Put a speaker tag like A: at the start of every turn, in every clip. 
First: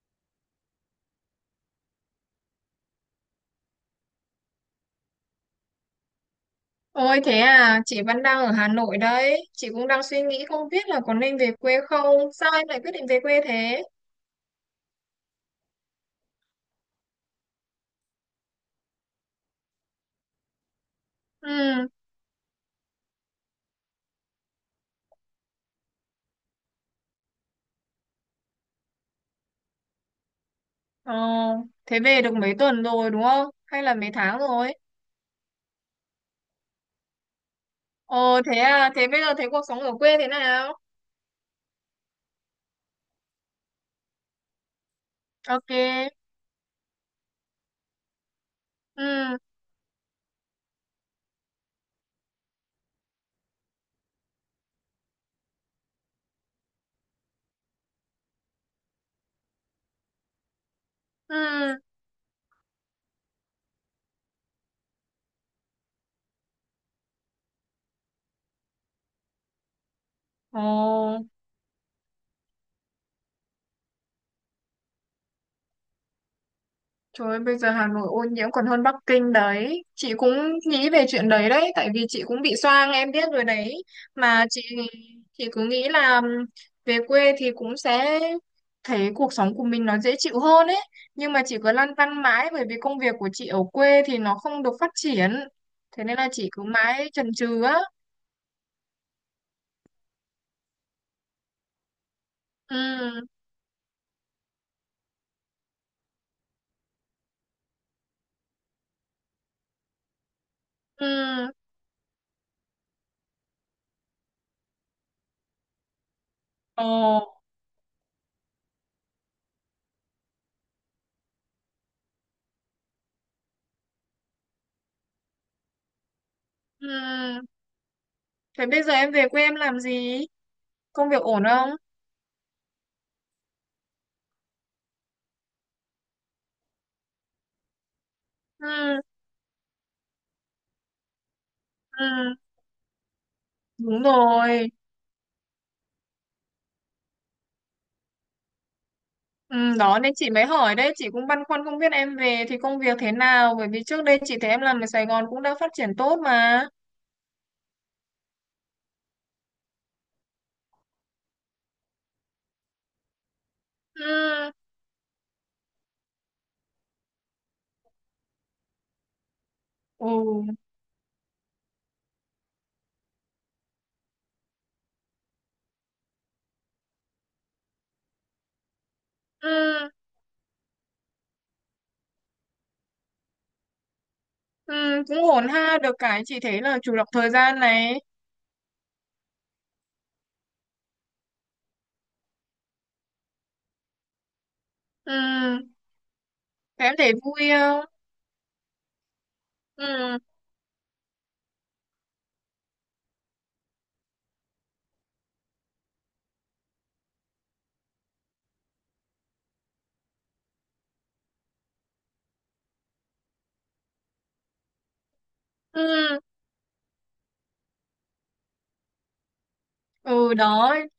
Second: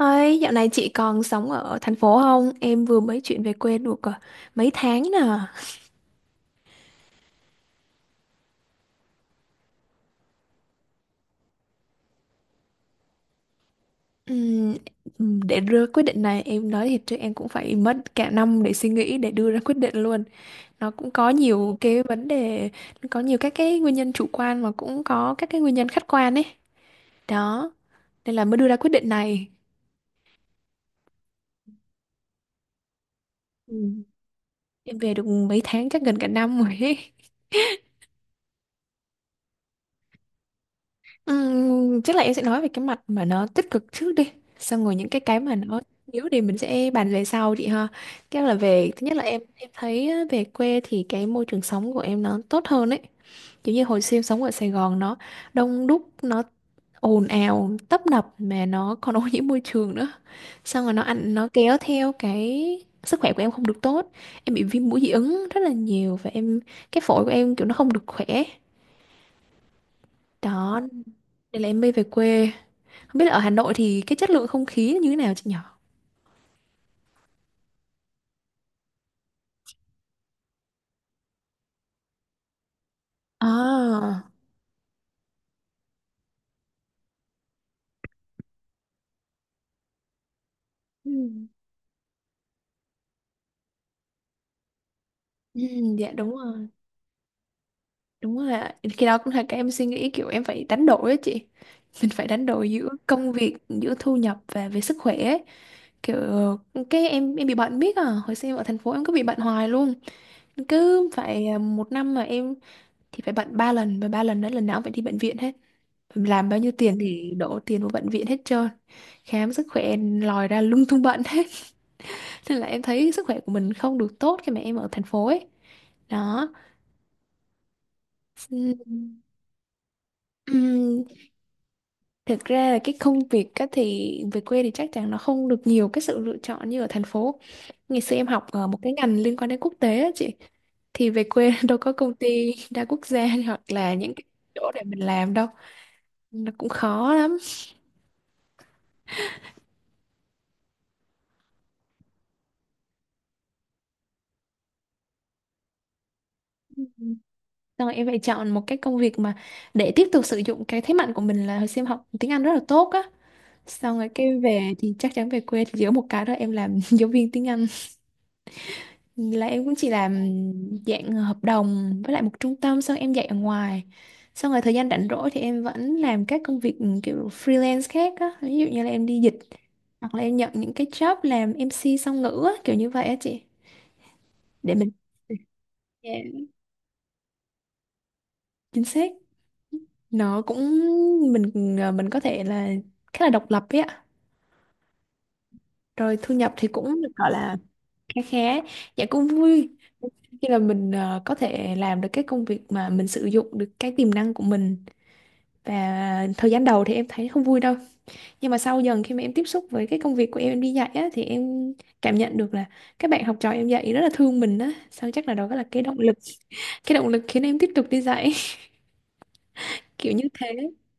A: Ơi, dạo này chị còn sống ở thành phố không? Em vừa mới chuyển về quê được à, mấy tháng nè.
B: Ôi thế à, chị vẫn đang ở Hà Nội đấy. Chị cũng đang suy nghĩ không biết là có nên về quê không. Sao em lại quyết định về quê thế?
A: Ừm, để đưa quyết định này, em nói thiệt chứ em cũng phải mất cả năm để suy nghĩ, để đưa ra quyết định luôn. Nó cũng có nhiều
B: Ừ.
A: cái vấn đề, có nhiều các cái nguyên nhân chủ quan mà cũng có các cái nguyên nhân khách quan ấy. Đó, nên là mới đưa ra quyết định này.
B: ờ, Thế về được mấy tuần rồi, đúng không? Hay là
A: Ừm,
B: mấy tháng rồi?
A: Em về được mấy tháng, chắc gần cả năm rồi ấy.
B: Ồ thế à, thế bây giờ thấy cuộc sống ở quê thế nào?
A: Chắc là em sẽ nói về cái mặt mà nó tích cực trước đi, xong rồi những cái mà
B: Ok.
A: nó yếu thì mình sẽ bàn về sau chị ha. Cái là về thứ nhất là
B: Ừ.
A: em thấy á, về quê thì cái môi trường sống của em nó tốt hơn ấy. Kiểu như hồi xưa em sống ở Sài Gòn, nó đông đúc, nó ồn ào tấp nập mà nó còn ô nhiễm môi trường nữa, xong rồi nó ăn nó kéo
B: Ừ.
A: theo cái sức khỏe của em không được tốt. Em bị viêm mũi dị ứng rất là nhiều, và em cái phổi của em kiểu nó không được khỏe.
B: Ồ.
A: Đó, nên là em mới về quê. Không biết là ở Hà Nội thì cái chất lượng không khí như thế nào chị nhỏ.
B: Trời ơi, bây giờ Hà Nội ô nhiễm còn hơn Bắc Kinh đấy. Chị cũng nghĩ về chuyện đấy đấy, tại vì chị cũng bị xoang, em biết rồi đấy.
A: À.
B: Mà chị cứ nghĩ là về quê thì cũng sẽ thấy cuộc sống của mình nó dễ chịu hơn ấy.
A: Ừ.
B: Nhưng mà chị cứ lăn tăn mãi bởi vì công việc của chị ở quê thì nó không được phát triển.
A: Ừ,
B: Thế
A: dạ
B: nên là
A: đúng
B: chị cứ
A: rồi,
B: mãi chần chừ á.
A: đúng rồi ạ. Khi đó cũng là cái em suy nghĩ kiểu em phải đánh đổi á chị. Mình phải đánh đổi giữa
B: Ừ.
A: công việc, giữa thu nhập và về sức khỏe ấy. Kiểu cái em bị bệnh biết à, hồi xưa em ở thành phố em cứ bị bệnh hoài luôn.
B: Ừ.
A: Cứ phải à, một năm mà em thì phải bệnh ba lần, và ba lần đó lần nào cũng phải đi bệnh viện hết. Mình làm bao nhiêu
B: Ờ.
A: tiền thì đổ tiền vào bệnh viện hết trơn. Khám sức khỏe lòi ra lung tung bệnh hết. Nên là em thấy sức khỏe của mình không được tốt khi mà em ở thành phố ấy. Đó.
B: Ừ. Thế bây giờ em
A: Ừm,
B: về quê em làm gì?
A: ừm,
B: Công việc ổn không?
A: thực ra là cái công việc á thì về quê thì chắc chắn nó không được nhiều cái sự lựa chọn như ở thành phố. Ngày xưa em học ở một cái
B: Ừ.
A: ngành liên quan đến quốc tế á chị, thì về quê đâu có công
B: Ừ,
A: ty đa quốc gia hoặc là
B: đúng
A: những cái
B: rồi.
A: chỗ để mình làm đâu, nó cũng khó lắm.
B: Ừ, đó nên chị mới hỏi đấy, chị cũng băn khoăn không biết em về thì công việc thế nào, bởi vì trước đây chị thấy em làm ở Sài Gòn cũng đã phát triển tốt mà.
A: Ừm, Rồi em phải chọn một cái công việc mà để tiếp tục sử dụng cái thế mạnh của mình, là hồi xưa em học tiếng Anh rất là tốt á, xong
B: Ừ.
A: rồi cái về thì chắc chắn về quê thì giữa một cái đó em làm giáo viên tiếng Anh, là em cũng chỉ làm
B: Ừ.
A: dạng hợp đồng với lại một trung tâm, xong em dạy ở ngoài, xong rồi thời gian rảnh rỗi thì em vẫn làm các công việc kiểu freelance khác á, ví dụ như là em đi dịch
B: Ừ.
A: hoặc là em nhận những cái job làm MC song ngữ á, kiểu như vậy á chị, để mình
B: Ừ, cũng ổn ha, được
A: dạ,
B: cái chị thấy là chủ động thời gian này.
A: chính xác. Nó cũng mình mình có thể là khá là độc lập ấy ạ.
B: Ừ,
A: Rồi thu nhập thì
B: thế em
A: cũng được
B: thấy
A: gọi
B: vui
A: là
B: không?
A: khá khá. Dạ cũng vui
B: Ừ.
A: khi là mình có thể làm được cái công việc mà mình sử dụng được cái tiềm năng của mình. Và thời gian đầu thì em thấy không vui đâu, nhưng mà sau dần khi mà em tiếp xúc với cái công việc của em đi dạy á, thì em cảm nhận được là các bạn học trò em dạy rất là thương mình á, sao chắc là đó là cái động lực,
B: Ừ.
A: cái động lực khiến em tiếp tục đi dạy kiểu như
B: Ừ,
A: thế
B: đó,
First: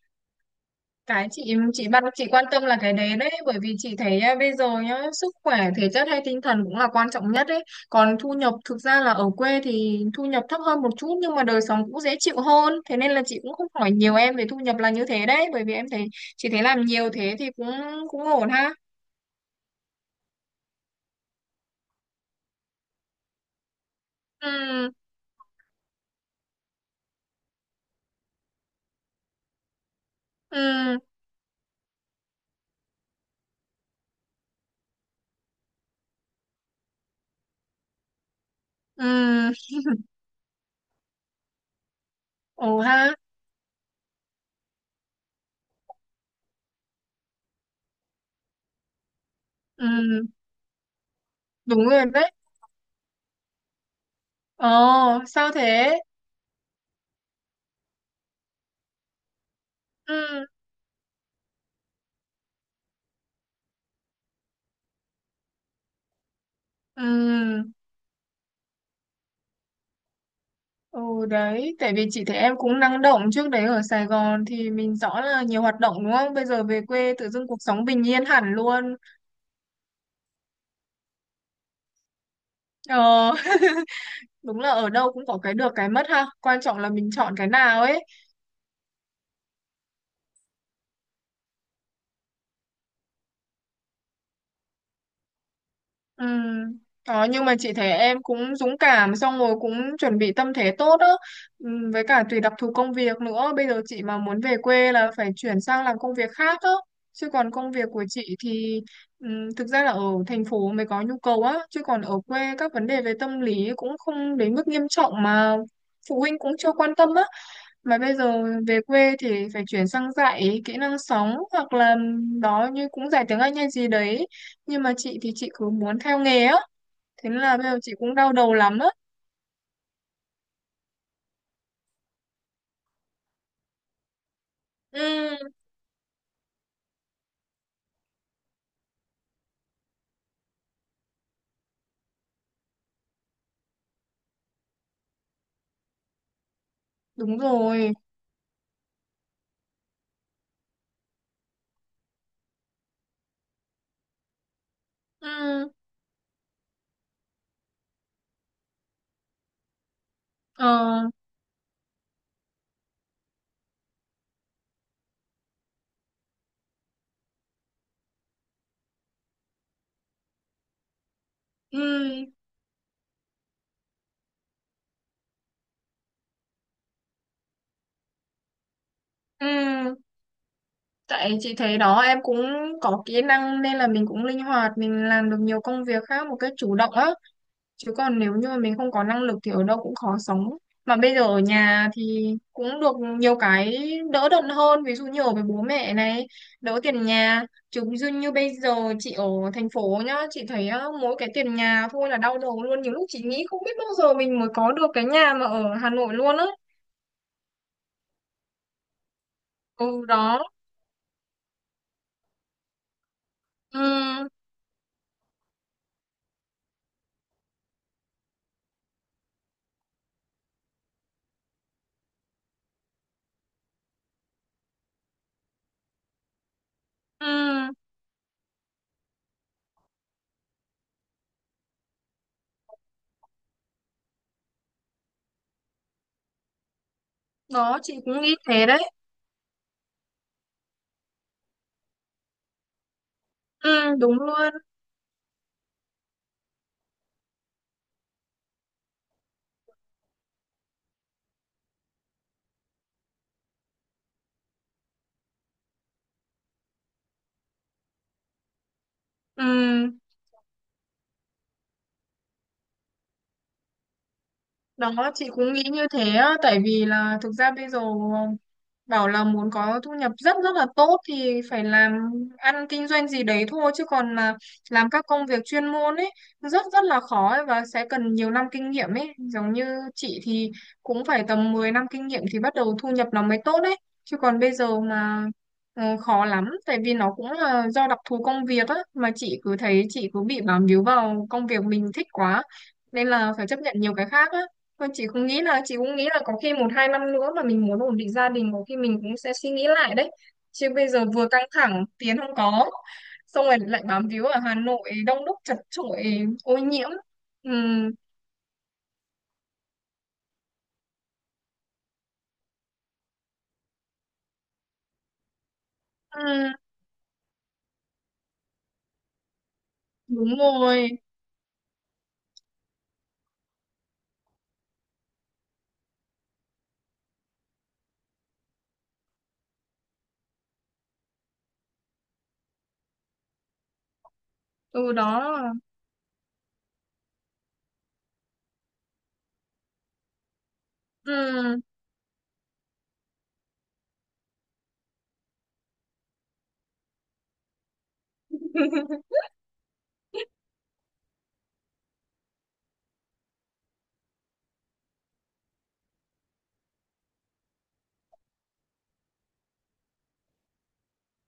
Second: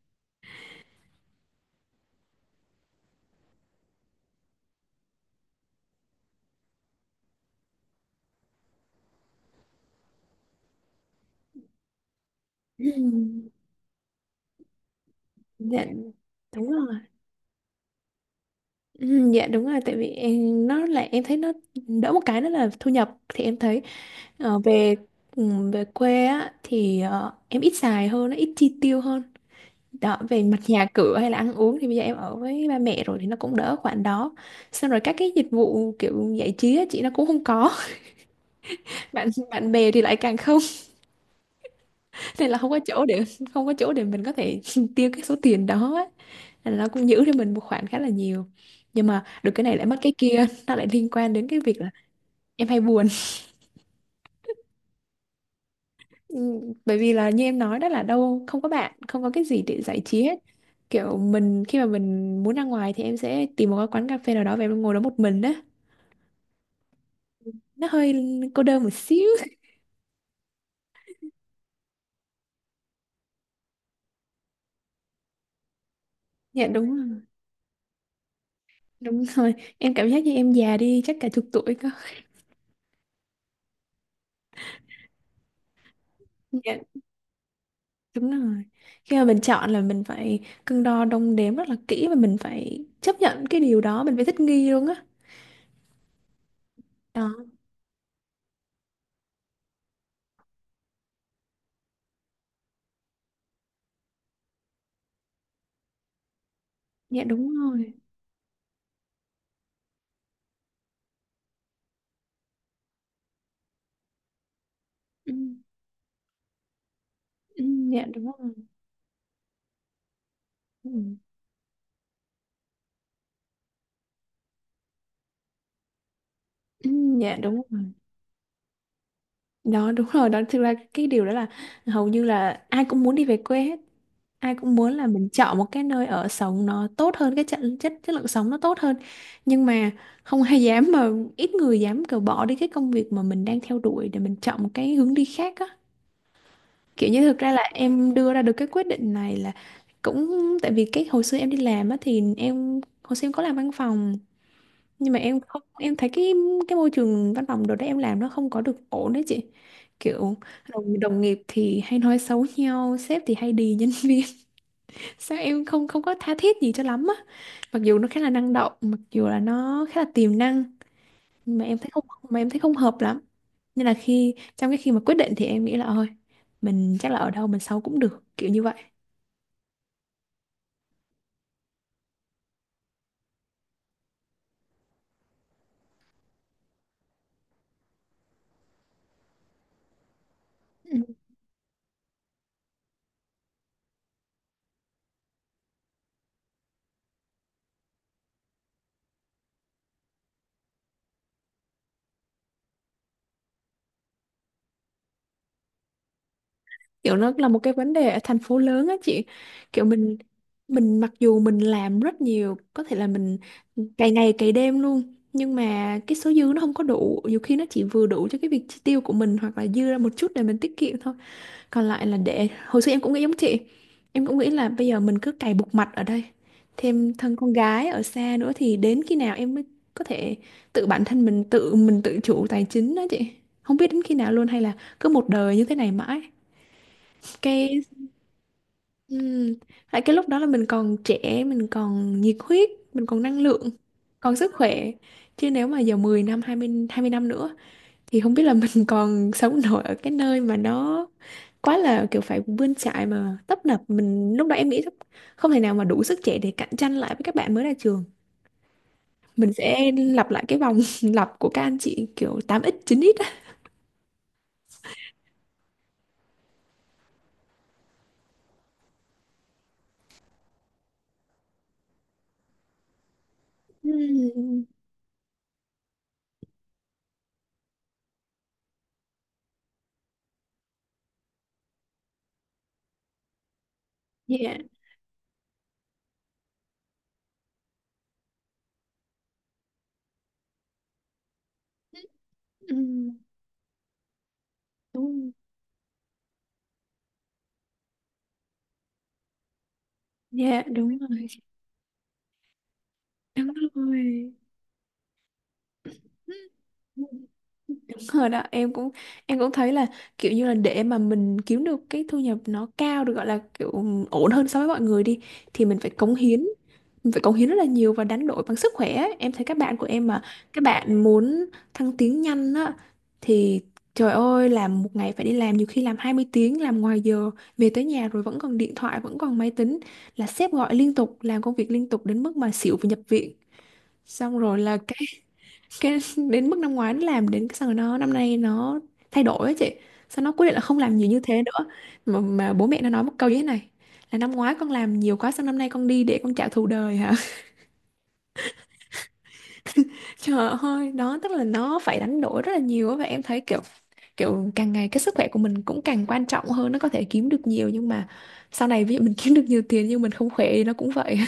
B: cái chị bắt chị quan tâm là cái đấy đấy, bởi vì chị thấy à, bây giờ nhá, sức khỏe thể chất hay tinh thần cũng là quan trọng nhất đấy, còn thu nhập thực ra là ở quê thì thu nhập thấp hơn một chút nhưng mà đời sống cũng dễ chịu hơn, thế nên là chị
A: Ừm,
B: cũng không hỏi nhiều em về thu nhập là như thế đấy, bởi vì
A: dạ
B: em thấy chị thấy
A: đúng
B: làm
A: rồi.
B: nhiều thế thì cũng cũng ổn ha.
A: Dạ đúng rồi. Tại vì em, nó là em thấy nó đỡ một cái, đó là thu nhập thì em thấy ờ,
B: Ừ.
A: về ừ, về quê á thì ờ, em ít xài hơn, nó ít chi tiêu hơn. Đó, về mặt nhà
B: Ừ.
A: cửa hay là ăn uống thì bây giờ em ở với ba mẹ rồi thì nó cũng đỡ khoản đó. Xong rồi các cái dịch vụ kiểu giải trí á, chị, nó cũng không có.
B: Ừ,
A: Bạn bạn bè thì lại càng không, nên là
B: ổn ha.
A: không có chỗ để mình có thể tiêu cái số tiền đó á. Nên là nó cũng giữ cho mình một khoản khá là nhiều. Nhưng mà được cái này lại mất cái
B: Ừ,
A: kia, nó lại liên quan đến cái việc là
B: đúng rồi đấy.
A: em hay buồn.
B: Ồ, sao thế?
A: Ừ, bởi vì là như em nói đó, là đâu không có bạn, không có cái gì để giải trí hết,
B: Ừ.
A: kiểu mình khi mà mình muốn ra ngoài thì em sẽ tìm một cái quán cà phê nào đó và em ngồi đó một mình đó,
B: Ừ.
A: nó hơi cô đơn một xíu.
B: Ừ, đấy, tại vì chị thấy em cũng năng động trước đấy ở Sài Gòn thì mình rõ là nhiều hoạt động, đúng không? Bây giờ
A: Dạ
B: về
A: đúng
B: quê
A: rồi,
B: tự dưng cuộc sống bình yên hẳn luôn.
A: đúng rồi, em cảm giác như em già đi chắc cả chục tuổi cơ.
B: Ờ. Đúng là ở đâu cũng có cái được cái mất ha. Quan
A: Dạ
B: trọng là mình chọn cái nào ấy.
A: đúng rồi, khi mà mình chọn là mình phải cân đo đong đếm rất là kỹ, và mình phải chấp nhận cái điều đó, mình phải thích nghi luôn á.
B: Ừ. Đó,
A: Đó,
B: nhưng mà chị thấy em cũng dũng cảm, xong rồi cũng chuẩn bị tâm thế tốt đó. Ừ, với cả tùy đặc thù công việc nữa, bây giờ chị mà muốn về quê là phải chuyển sang làm công việc khác đó.
A: dạ
B: Chứ còn
A: đúng
B: công việc
A: rồi.
B: của chị thì ừ, thực ra là ở thành phố mới có nhu cầu á, chứ còn ở quê các vấn đề về tâm lý cũng không đến mức nghiêm trọng
A: ừ,
B: mà phụ huynh cũng chưa quan tâm á.
A: ừ,
B: Mà
A: dạ
B: bây
A: đúng
B: giờ
A: rồi.
B: về quê thì phải chuyển sang dạy kỹ
A: ừ,
B: năng sống, hoặc là đó, như cũng dạy tiếng Anh hay gì đấy. Nhưng mà chị thì chị cứ muốn theo nghề á.
A: ừ,
B: Thế
A: dạ
B: nên là
A: đúng
B: bây giờ
A: rồi
B: chị cũng đau đầu lắm á.
A: đó, đúng rồi đó. Thực ra cái điều đó là hầu như là ai cũng muốn đi về quê hết, ai cũng muốn là mình
B: Ừ,
A: chọn một cái nơi ở sống nó tốt hơn, cái chất chất chất lượng sống nó tốt hơn, nhưng mà không ai dám mà ít người dám cờ bỏ đi cái công việc mà mình đang theo đuổi để mình chọn một cái hướng đi khác á. Kiểu như
B: đúng
A: thực ra là
B: rồi.
A: em đưa ra được cái quyết định này là cũng tại vì cái hồi xưa em đi làm á, thì em hồi xưa em có làm văn phòng, nhưng mà em không,
B: Ừ.
A: em thấy cái môi trường văn phòng đồ đấy em làm nó không có được ổn đấy chị. Kiểu đồng,
B: Ờ.
A: đồng nghiệp thì hay nói xấu nhau, sếp thì hay đì nhân viên, sao em không không có tha thiết gì cho lắm á. Mặc dù nó khá là năng động, mặc dù là nó khá là tiềm năng, nhưng mà em thấy không,
B: Ừ.
A: mà em thấy không hợp lắm, nên là khi trong cái khi mà quyết định thì em nghĩ là thôi, mình chắc là ở đâu mình xấu cũng được, kiểu như vậy.
B: Ừ. Tại chị thấy đó, em cũng có kỹ năng nên là mình cũng linh hoạt, mình làm được nhiều công việc khác một cách chủ động á. Chứ còn nếu như mà mình không có năng lực thì ở đâu cũng khó sống. Mà bây giờ ở nhà thì cũng được nhiều cái đỡ đần hơn, ví dụ như ở với bố mẹ này, đỡ tiền nhà. Chứ như như bây giờ chị ở thành phố nhá, chị thấy á, mỗi cái tiền nhà thôi là đau đầu luôn, nhiều lúc chị nghĩ không biết bao giờ mình mới có được cái nhà mà ở Hà Nội luôn á.
A: Kiểu nó là một cái vấn đề ở thành phố lớn á chị, kiểu
B: Ừ,
A: mình
B: đó.
A: mình mặc dù mình làm rất nhiều, có thể là mình
B: Ừ.
A: cày ngày cày đêm luôn, nhưng mà cái số dư nó không có đủ, nhiều khi nó chỉ vừa đủ cho cái việc chi tiêu của mình, hoặc là dư ra một chút để mình tiết kiệm thôi. Còn lại là để, hồi xưa em cũng nghĩ giống chị, em cũng nghĩ là bây giờ mình cứ cày bục mặt ở đây, thêm thân con
B: Ừ,
A: gái ở xa nữa, thì đến khi nào em mới có thể tự bản thân mình tự chủ tài chính đó chị, không biết đến khi nào luôn, hay là cứ một đời như thế này mãi.
B: đó,
A: Cái
B: chị cũng nghĩ thế đấy.
A: Ừ. Tại cái lúc đó là mình còn trẻ, mình còn nhiệt huyết, mình còn năng lượng,
B: Ừ, đúng
A: còn sức
B: luôn.
A: khỏe. Chứ nếu mà giờ 10 năm, 20, 20 năm nữa thì không biết là mình còn sống nổi ở cái nơi mà nó quá là kiểu phải bươn chải mà tấp nập. Mình lúc đó em nghĩ không thể nào mà đủ sức trẻ để cạnh tranh lại với các bạn mới ra trường. Mình sẽ
B: Ừ,
A: lặp lại cái vòng lặp của các anh chị kiểu tám x chín x á.
B: đó, chị cũng nghĩ như thế á, tại vì là thực ra bây giờ bảo là muốn có thu nhập rất rất là tốt thì phải làm ăn kinh doanh gì đấy thôi, chứ còn mà
A: Ừ.
B: làm các công việc chuyên môn ấy rất rất là khó ấy, và sẽ cần nhiều năm kinh nghiệm ấy, giống như chị thì cũng phải tầm 10 năm kinh nghiệm thì bắt đầu thu nhập nó mới tốt đấy, chứ còn bây
A: Dạ.
B: giờ mà khó lắm, tại vì nó cũng là do đặc thù công việc á mà chị cứ thấy chị cứ bị bám víu vào công việc mình thích quá,
A: Ừ.
B: nên là phải chấp nhận nhiều cái khác á. Thôi chị cũng
A: Đúng.
B: nghĩ là chị cũng nghĩ là có khi một hai năm nữa mà mình muốn ổn định gia đình có khi mình cũng sẽ suy nghĩ lại đấy,
A: Dạ,
B: chứ bây
A: đúng
B: giờ
A: rồi.
B: vừa căng thẳng tiền không có, xong
A: Đúng
B: rồi lại bám víu
A: rồi.
B: ở Hà Nội đông đúc chật chội ô nhiễm. Ừ.
A: Đúng rồi đó, em cũng thấy là kiểu như là để mà mình kiếm được cái thu nhập nó cao, được gọi là kiểu ổn hơn so với mọi người đi, thì mình phải cống
B: Ừ,
A: hiến, mình phải cống hiến rất là nhiều và đánh đổi bằng sức khỏe ấy. Em thấy các bạn của em mà
B: đúng
A: các
B: rồi.
A: bạn muốn thăng tiến nhanh á, thì trời ơi làm một ngày phải đi làm, nhiều khi làm 20 tiếng, làm ngoài giờ, về tới nhà rồi vẫn còn điện thoại vẫn còn máy tính, là sếp gọi liên tục, làm công việc liên tục đến mức mà xỉu và nhập viện. Xong rồi là
B: Từ đó.
A: cái đến mức năm ngoái nó làm đến cái xong rồi nó năm nay nó thay đổi ấy chị, sao nó quyết định là không làm nhiều như thế
B: Ừ.
A: nữa. Mà bố mẹ nó nói một câu như thế này, là năm ngoái con làm nhiều quá sao năm nay con đi để con trả thù đời hả. Trời ơi đó, tức là nó phải đánh đổi rất là nhiều á, và em thấy kiểu kiểu càng ngày cái sức khỏe của mình cũng càng quan trọng hơn, nó có thể kiếm được nhiều nhưng mà sau này ví dụ mình kiếm được nhiều tiền nhưng mình không khỏe thì nó cũng vậy.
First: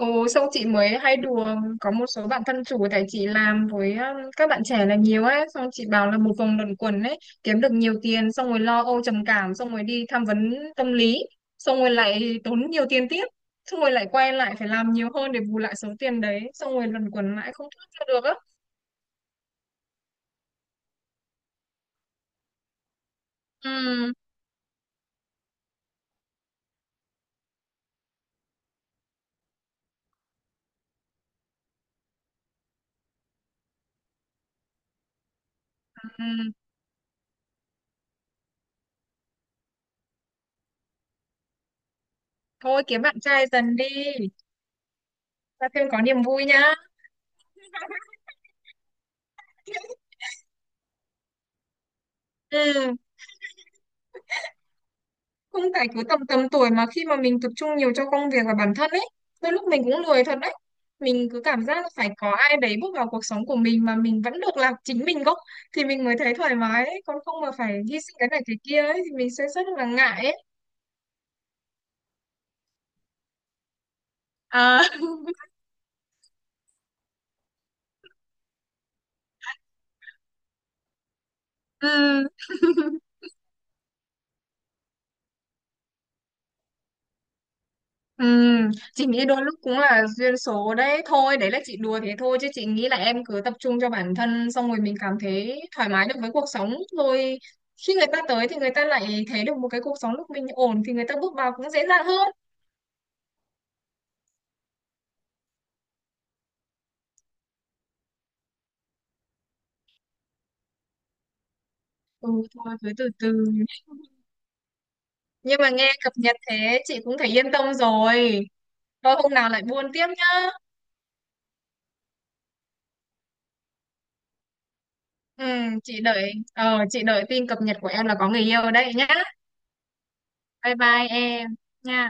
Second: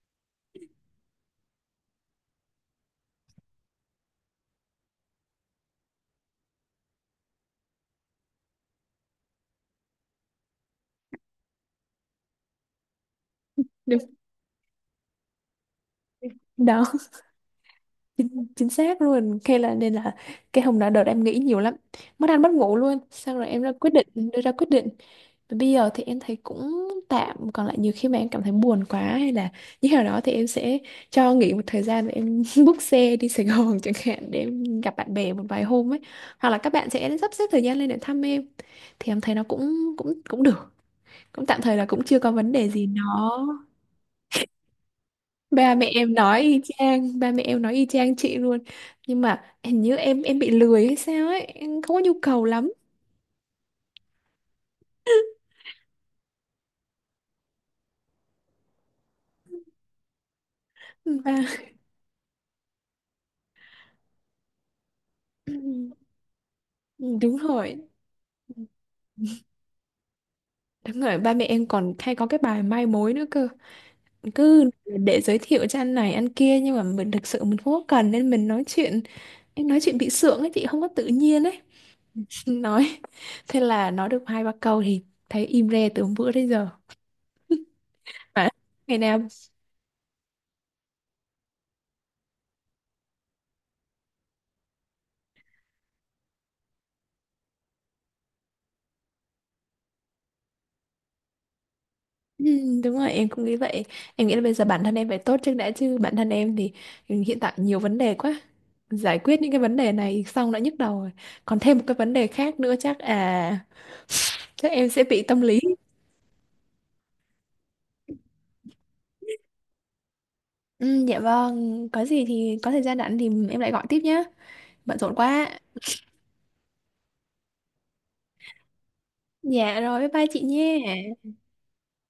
B: Ừ, xong chị mới hay đùa, có một số bạn thân chủ tại chị làm với các bạn trẻ là nhiều ấy, xong chị bảo là một vòng luẩn quẩn ấy, kiếm được nhiều tiền xong rồi lo âu trầm cảm, xong rồi đi tham vấn tâm lý, xong rồi lại tốn nhiều tiền tiếp, xong rồi
A: Đúng
B: lại quay lại phải làm nhiều hơn để bù lại số tiền đấy, xong
A: đó.
B: rồi luẩn quẩn lại không thoát ra được á.
A: Chính xác luôn. Thế là nên là cái hôm đó đợt em nghĩ nhiều lắm, mất ăn mất ngủ luôn, xong rồi em ra quyết định,
B: Ừ.
A: đưa ra quyết định. Và bây giờ thì em thấy cũng tạm, còn lại nhiều khi mà em cảm thấy buồn quá hay là như thế nào đó thì em sẽ cho nghỉ một thời gian và em book xe đi Sài Gòn chẳng hạn, để em gặp bạn bè một vài hôm ấy, hoặc
B: Ừ.
A: là các bạn sẽ sắp xếp thời gian lên để thăm em, thì em thấy nó cũng cũng cũng được, cũng tạm thời là cũng chưa có vấn đề
B: Thôi
A: gì
B: kiếm bạn
A: nó.
B: trai dần đi, ra
A: ba mẹ
B: thêm có
A: em
B: niềm
A: nói
B: vui
A: y
B: nhá.
A: chang ba mẹ em nói y chang chị luôn. Nhưng mà hình như em bị lười hay sao ấy, em không có nhu cầu lắm.
B: Ừ. Không phải cứ tầm tầm tuổi mà khi mà mình tập trung nhiều cho công việc và bản thân ấy, đôi lúc mình cũng lười thật đấy. Mình
A: Ba
B: cứ cảm giác là phải có ai đấy bước vào cuộc sống của mình mà mình vẫn được làm chính mình gốc thì mình mới thấy thoải mái ấy. Còn
A: đúng
B: không mà
A: rồi,
B: phải hy sinh cái này cái kia ấy thì mình sẽ rất là ngại ấy.
A: đúng rồi, ba mẹ em còn hay có cái bài mai mối nữa cơ, cứ
B: À.
A: để giới thiệu cho anh này anh kia, nhưng mà mình thực sự mình không có cần nên mình nói chuyện, em nói chuyện bị sượng ấy chị, không có tự nhiên ấy.
B: Ừ.
A: Nói, thế là nói được hai ba câu thì thấy im re từ hôm bữa đến giờ.
B: Ừ,
A: Mà ngày
B: chị
A: nào
B: nghĩ đôi lúc cũng là duyên số đấy thôi, đấy là chị đùa thế thôi, chứ chị nghĩ là em cứ tập trung cho bản thân xong rồi mình cảm thấy thoải mái được với cuộc sống rồi, khi người ta tới thì người ta lại thấy được một cái cuộc sống lúc mình ổn thì người ta bước vào cũng dễ dàng hơn.
A: Ừ, đúng rồi em cũng nghĩ vậy, em nghĩ là bây giờ bản thân em phải tốt trước đã, chứ bản thân em thì hiện tại nhiều vấn đề quá, giải quyết những cái vấn đề này xong đã nhức đầu rồi, còn thêm một cái vấn đề
B: Ừ,
A: khác nữa
B: thôi cứ
A: chắc
B: từ từ.
A: à, chắc em sẽ bị tâm lý.
B: Nhưng mà nghe cập nhật thế chị cũng thấy yên tâm rồi, thôi hôm nào lại buôn tiếp nhá.
A: Ừ, dạ vâng, có gì thì có thời gian rảnh thì em lại gọi tiếp nhé, bận rộn
B: Ừ,
A: quá.
B: chị đợi tin cập nhật của em là có người yêu đấy nhá.
A: Dạ rồi, bye bye chị
B: Bye
A: nhé.
B: bye em. Nha.